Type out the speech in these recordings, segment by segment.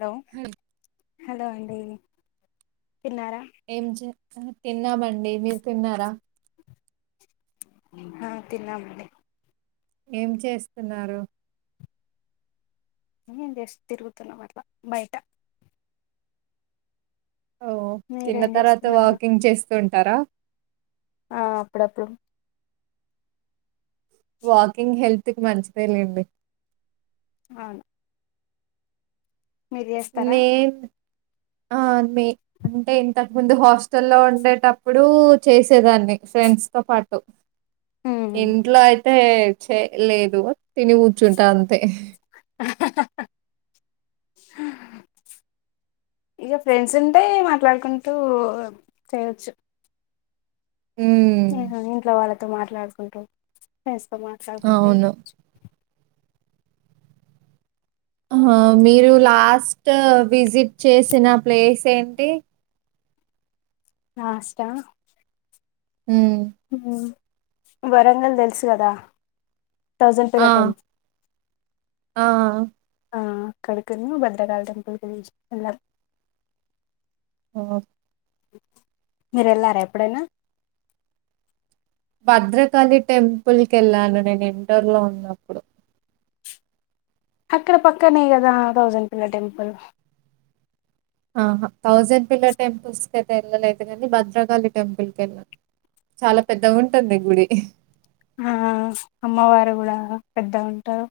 Hello hello అండి తిన్నారా ఏం తిన్నామండి మీరు తిన్నారా హ తిన్నామండీ ఏం చేస్తున్నారు, ఏం చేసి తిరుగుతున్నాం అట్ల బయట ఓ తిన్న మీరేం తర్వాత చేస్తున్నారు వాకింగ్ చేస్తూ ఉంటారా, ఆ అప్పుడప్పుడు వాకింగ్ హెల్త్ కి మంచిదెలెండి, అవును మీరు చేస్తారా [unintelligible] ఆ అ మీ అంటే ఇంతకు ముందు హాస్టల్ల్లో ఉండేటప్పుడు చేసేదాన్ని ఫ్రెండ్స్ స్తో పాటు ఉమ్ ఇంట్లో అయితే చేయలేదు తిని కూర్చుంటా అంతే, [unintelligible] [unintelligible] ఇగా ఫ్రెండ్స్ ఉంటే మాట్లాడుకుంటూ చేయచ్చు, ఉమ్ న ఇంట్లో వాళ్ళతో మాట్లాడుకుంటూ ఫ్రెండ్స్తో మాట్లాడుకుంటూ, అవును మీరు లాస్ట్ విజిట్ చేసిన ప్లేస్ ఏంటి లాస్ట్ ఆ ఉమ్ ఉహు వరంగల్ తెలుసు కదా థౌసండ్ ఆ పిల్లర్ టెంపుల్ ఆ అక్కడి కి వెళ్లి భద్రకాళి టెంపుల్ కి వెళ్ళాం ఆ మీరు వెళ్లారా ఎప్పుడైనా భద్రకాళి టెంపుల్ కి వెళ్ళాను నేను ఇంటోర్ లో ఉన్నప్పుడు, అక్కడ పక్కనే కదా థౌజంన్డ్ పిల్లర్ టెంపుల్ ఆహా థౌజండ్ పిల్లర్ టెంపుల్స్ కి అయితే వెళ్ళాలలేదు కానీ భద్రకాళి టెంపుల్ కి వెళ్లినం, చాలా పెద్దగా ఉంటుంది గుడి ఆ అమ్మవారు కూడా పెద్ద ఉంటారు.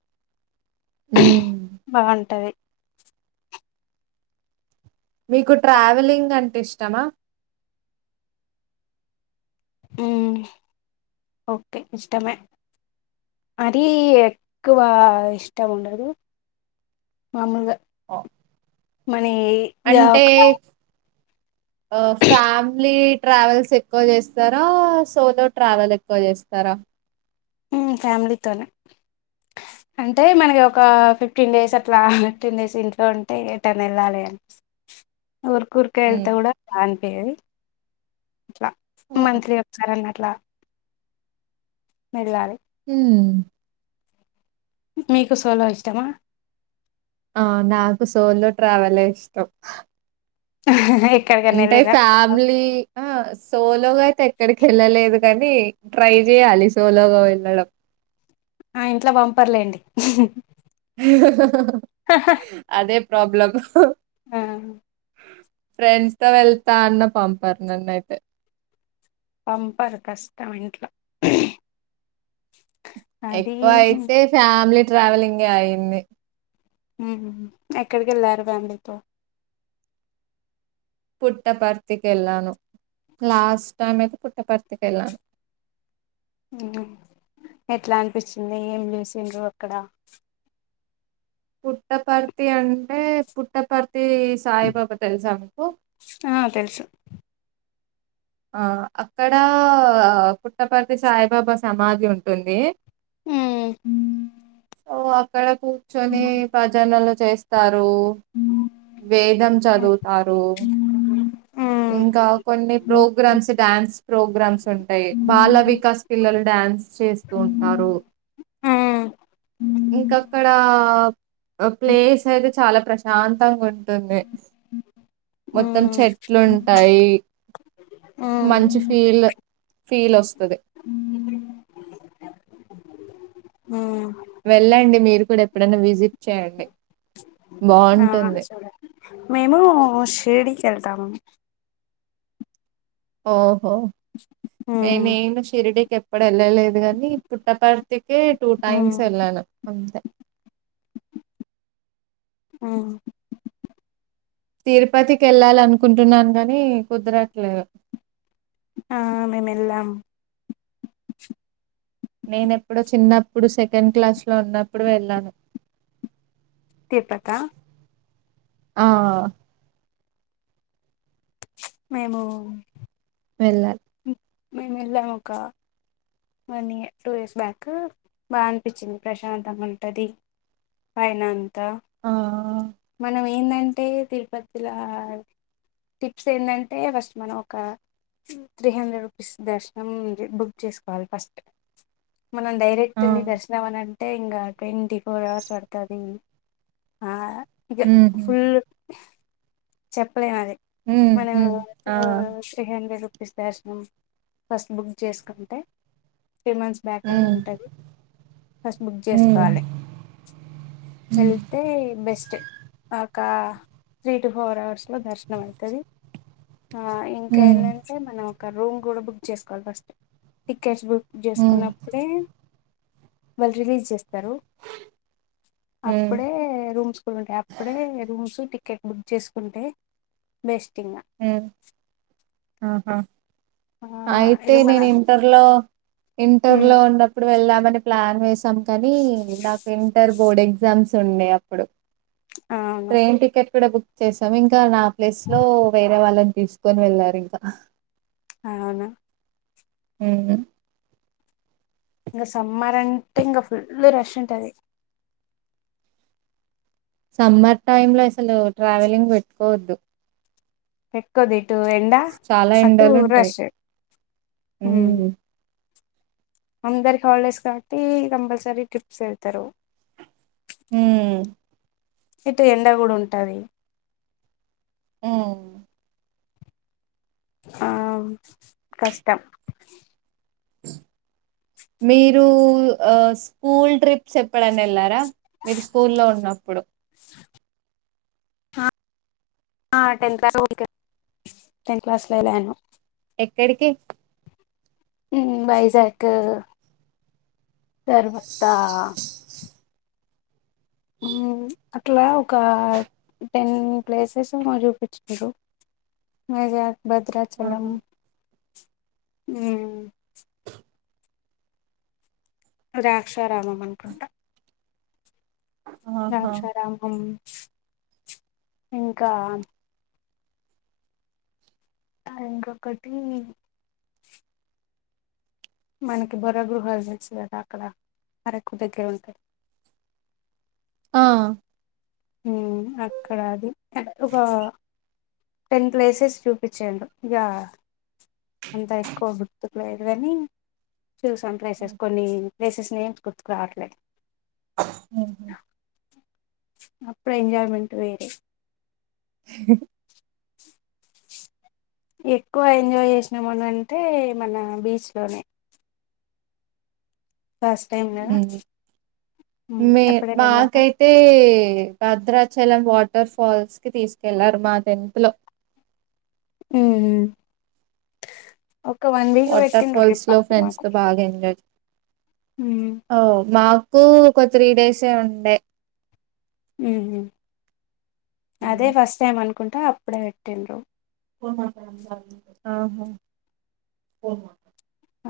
హ్మ్. బాగుంటది. మీకు ట్రావెలింగ్ అంటే ఇష్టమా, ఉ ఓకే ఇష్టమే మరి ఎక్కువ ఇష్టం ఉండదు మామూలుగా ఆ ని యాక్ కన్ ఆ ఫ్యామిలీ ట్రావెల్స్ ఎక్కువ చేస్తారా సోలో ట్రావెల్ ఎక్కువ చేస్తారా, ఉ ఫ్యామిలీతోనే [unintelligible] అంటే మనకి ఒక ఫిఫ్టీన్ డేస్ అట్లా ఫిఫ్టీన్ డేస్ ఇంట్లో ఉంటే ఎటన్న వెళ్ళాలి అని ఊర్కుఊర్క వెళ్తే హ్మ్. కూడా బాగా అనిపియ్యదు అట్లా ఓహ్! మంత్లీ ఒకసారి అన అట్లా వేళ్ళాలి, ఉ మీకు సల ఇష్టమా ఆ నాకు సోలో ట్రావెలే ఇష్టం [unintelligible] అంటే వెళ్ళిర్రా ఫ్యామిలీ ఆ సోలోగా అయితే ఎక్కడికి వెళ్ళలేదు, కాని ట్రై చేయాలి సోలోగా వెళ్ళడం, ఆ ఇంట్ల పంపర్లేండి అదే ప్రాబ్లమ్ ఆ ఫ్రెండ్స్ తో వెళ్తా అన్న పంపర్ నన్నైతే పంపరు కష్టం ఇంట్లో అది ఎక్కువ అయితే ఫ్యామిలీ ట్రావెలింగ్ అయింది ఎక్కడికి వెళ్ళారు ఫ్యామిలీతో పుట్ట పార్తకి ఎలాన లాస్ట్ టైమ్ అయితే పుట్టపర్తిక వెళ్ళాను ఎట్లా అనిపించింది ఏంచేసిండ్రు అక్కడ పట్టపరతి అంటే పట్టపరతి సాయిబాబా తెల్స మీకు ఆ తెలుసు ఆ అక్కడ పుట్టపర్తి సాయిబాబా సమాధి ఉంటుంది హు హు ఓ అక్కడ కూర్చొని ప్రజనలు చేస్తారు రు వేదం చదువుతారు ఇంకా కొన్ని ప్రోగ్రామ్స్ డ్యాన్స్ ప్రోగ్రామ్స్ ఉంటాయి బాల వికాస్ పిల్లలు డ్యా ్యాన్స్ చేస్తూ ఉంటారు ఇంక అక్కడ ప్లేస్ అయితే చాలా ప్రశాంతంగా ఉంటుంది మొత్తం చెట్ ఉంటాయి మంచి ఫీల్ ఫీల్ వస్తది హ వెళ్ళండి మీరు కూడా ఎప్పుడైనా విజిట్ చేయండి ఆ బాగుంటుంది సరే మేము షిరీడి కి వెళ్తాము ఓహో మీమేమి షిరిడి కి ఇప్పుడు వెళ్ళలేదు కానీ పుట్టపర్తికే టూ టైమ్స్ వెళ్ళాను అంతే హు తిరుపతికి వెళ్ళాల అనుకుంటున్నాను కాని కుదరట్లేదు ఆ మేము ఎల్లం నేనెప్పుడో చిన్నప్పుడు సెకండ్ క్లాస్ లో ఉన్నప్పుడు వెళ్ళాను తిరుపతి హ ఆ మేము వెళ్ళా మేము వెళ్ళాం ఒక one year two years back బాగా అనిపించింది ప్రశాంతంగా ఉంటుంది అయనా అంత ఆ మన ఏంటంటే తిరుపతిలో ట్రిప్స్ ఏంటంటే ఫస్ట్ మనం ఒక త్రీ హండ్రెడ్ రూపీస్ దర్శనం మీరు బుక్ చేసుకో ల్ ఫస్ట్ మనం డైరెక్ట్ ఆ వెళ్లి దర్శన వన అంటే ఇంకా ట్వంటీ ఫోర్ అవర్స్ పడుతది ఇక హ్మ్ ఫుల్ చెప్పలేను అది హ్మ్ మనం హ్మ్ ఆ త్రీ హండ్రెడ్ ఫ్రీదర్శనం ఫస్ట్ బుక్ చేసుకుంటే త్రీ మంత్స్ బ్యాక్ ఏమి హ్మ్ ఉంటుంది ఫస్ట్ బుక్ హ్మ్ చేసుకోవాలి హ్మ్ వెళ్తే బెస్ట్ ఒక త్రీ టు ఫోర్ అవర్స్లో దర్శనం అవుతుంది ఇంకా హ్మ్ ఏంటంటే మనం ఒక రూమ్ కూడా బుక్ చేసుకోవాలి ఫస్ట్ టిక్కెట్స్ బుక్ హ్మ్ చేసుకున్నప్పుడే వాళ్ళు రిలీజ్ చేస్త వెళ్తారు హ్మ్ అప్పుడే రూమ్స్ కూడా ఉంటాయి అప్పుడే రూమ్స్ టికెట్ బుక్ చేసుకుంటే బెస్టింగ్ హ్మ్. ఆహా అయితే ఇగ మన నేను ఇంటర్లో ఉమ్ ఇంటర్లో ఉన్నప్పుడు వెళ్దాం మని ప్లాన్ వేశాం కానీ నాకు ఇంటర్ బోర్డ్ ఎగ్జామ్స్ ఉండే అప్పుడు అవును ట్రైన్ టికెట్ కూడా బుక్ చేసాము ఇంకా నా ప్లేస్లో వే రే వాళ్ళని తీసుకొని వెళ్లారు ఇంకా అవునా మ్మ్ మ్మ్ ఇంగ సమ్మార్ అంటే ఇంగ ఫుల్ రష్ ఉంటది సమ్మర్ టైమ్లో అసలు ట్రావెలింగ్ పెట్టుకోవద్దు పెట్టుకోవద్దు ఇటు ఎండ చాలా అటు ఎండలు ఉంటాయి రష్ హ్మ్ ఉమ్ అందరికి హాలిడేస్ కాబట్టి కంపల్సరీ ట్రిప్స్ ఎళ్తారు హ్మ్మ్ ఇటు ఎండ కూడుంటది మ్మ్ ఆమ్ కష్టం మీరు ఆ స్కూల్ ట్రిప్స్ ఎప్పుడన్నా ఎళ్లారా మీరు స్కూలో ఉన్నప్పుడు ఆ టెన్త్ క్లాస్లో [unintelligible] టెన్త్ క్లాస్లో ఎళాను ఎడికి హ్మ్ వైజాగ్కు తర్వాత ఇ అట్లా ఒక టెన్ ప్లేసెస్ ఎమో చూపిచిండ్రు వైజాగ్ భద్రాచలం ఆహా హ్మ్మ్ రాక్షారామం అనుకుంటా ఆహా ద్రాక్షారామం ఇంకా ఆ ఇంకొకటి మనకి బొర్ర గృహాలు తెలుసు కదా అక్కడ అరకు దగ్గరేంటాయి ఆ మ్మ్ అక్కడ అది ఒక టెన్ ప్లేసెస్ చూపించడు ఇక అంత ఎక్కువ గుర్తు లేదు గని చూశాం ప్లేసెస్ హ్మ్. కొన్ని ప్లేసెస్ నేమ్స్ గుర్తుకు రావట్లేదు మ్మ్ హ్మ్ అప్పుడు ఎంజాయ్మెంట్ వేరే ఎక్కువ ఎంజాయ్ చేసినామనంటే మన బీచ్ లోనే ఫస్ట్ టైం కదా మ్మ్ ఉమ్, మే‌ ఎప్పుడైనా వెళ్ళారా మాకైతే భద్రా చలం వాటర్ ఫాల్స్ కి తీసుకెళ్లారు మా తెన్త్ లో మ్మ్ ఉహ్మ్ వాటర్ ఫాల్స్ లో ఫ్రెండ్స్ తో బాగా ఎంజాయ్ ఉమ్, ఓ మాకు ఒక త్రీ డేసే ఉండే మ్మ్ ఉహ్మ్ అదే ఫస్ట్ టైం అనుకుంటా అప్పుడే పెట్టిండ్రు [unintelligible] ఆహా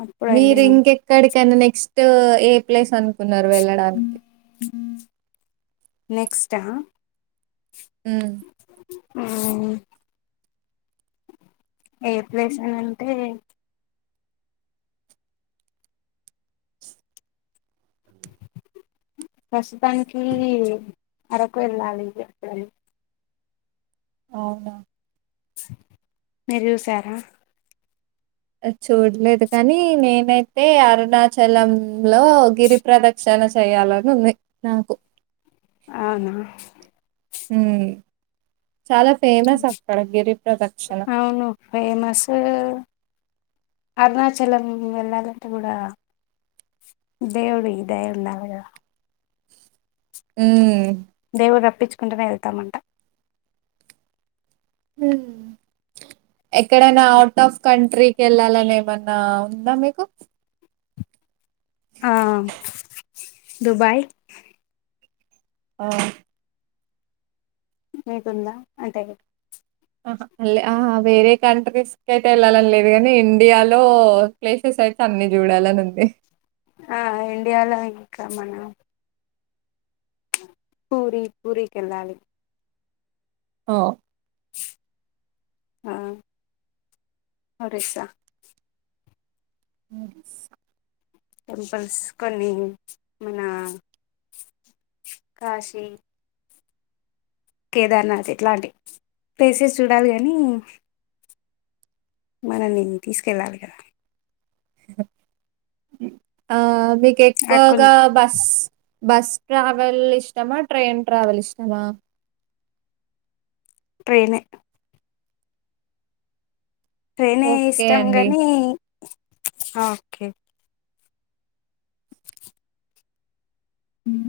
అప్పుడు మీరు వెళ్ళినాం ఇంకెక్కడికి కానీ నెక్స్ట్ ఏ ప్లేస్ అనుకున్నారు వెళ్ళడానికి నెక్స్ట్ఆ మ్మ్ ఉమ్మ్ ఏ ప్లేస్ అని అంటే ప్రస్తుతానికి అరకు వెళ్ళాలి జేప్పని అవునా మీరు చూసారా చూడలేదు కానీ నేనైతే అరుణాచలాం లో గిరి ప్రదక్షిణ నా చేయాలని ఉంది నాకు అవునా ఊ చాలా ఫేమస్ అక్కడ గిరి ప్రదిక్షిణ అవును ఫేమస్ అరుణాచలం వెళ్ళాలంటే కూడా దేవురు ఇ [unintelligible] హ దేవుడు రప్పించుకుంటేనే వెళ్తామంట ఎక్కడనా ఔట్ ఆఫ్ కంట్రీ వెళ్ళాలని ఏమన్నా ఉందా మీకు ఆ దుబాయ్ ఆ మీకుందా [unintelligible] ఆహ ఆహ వేరే కంట్రీస్ కయితే వెళ్ళాలని లేదు కానీ ఇండియాలో ప్లేసెస్ అయితే అన్ని చూడాలని ఉంది ఆ ఇండియాలో ఇంకా మన పూరి పూరి కెళ్ళాలీ ఓ ఆ ఒరిస్సా టెంపుల్స్ కొన్ని మన కాశీ కేదార్నాథ్ ఇట్లాంటి ప్లేసెస్ చూడాల కాని మనల్ని తీసుకెళ్ళాలి కదా ఆ మీకు అ ఎక్కువగా బస్ బస్ ట్రావెల్ ఇష్టమా ట్రైన్ ట్రావెల్ ఇష్టమా ట్రెయినే ట్రైనే ఓకే ఇష్టం అండి. గానీ ఆ ఓకే ఉమ్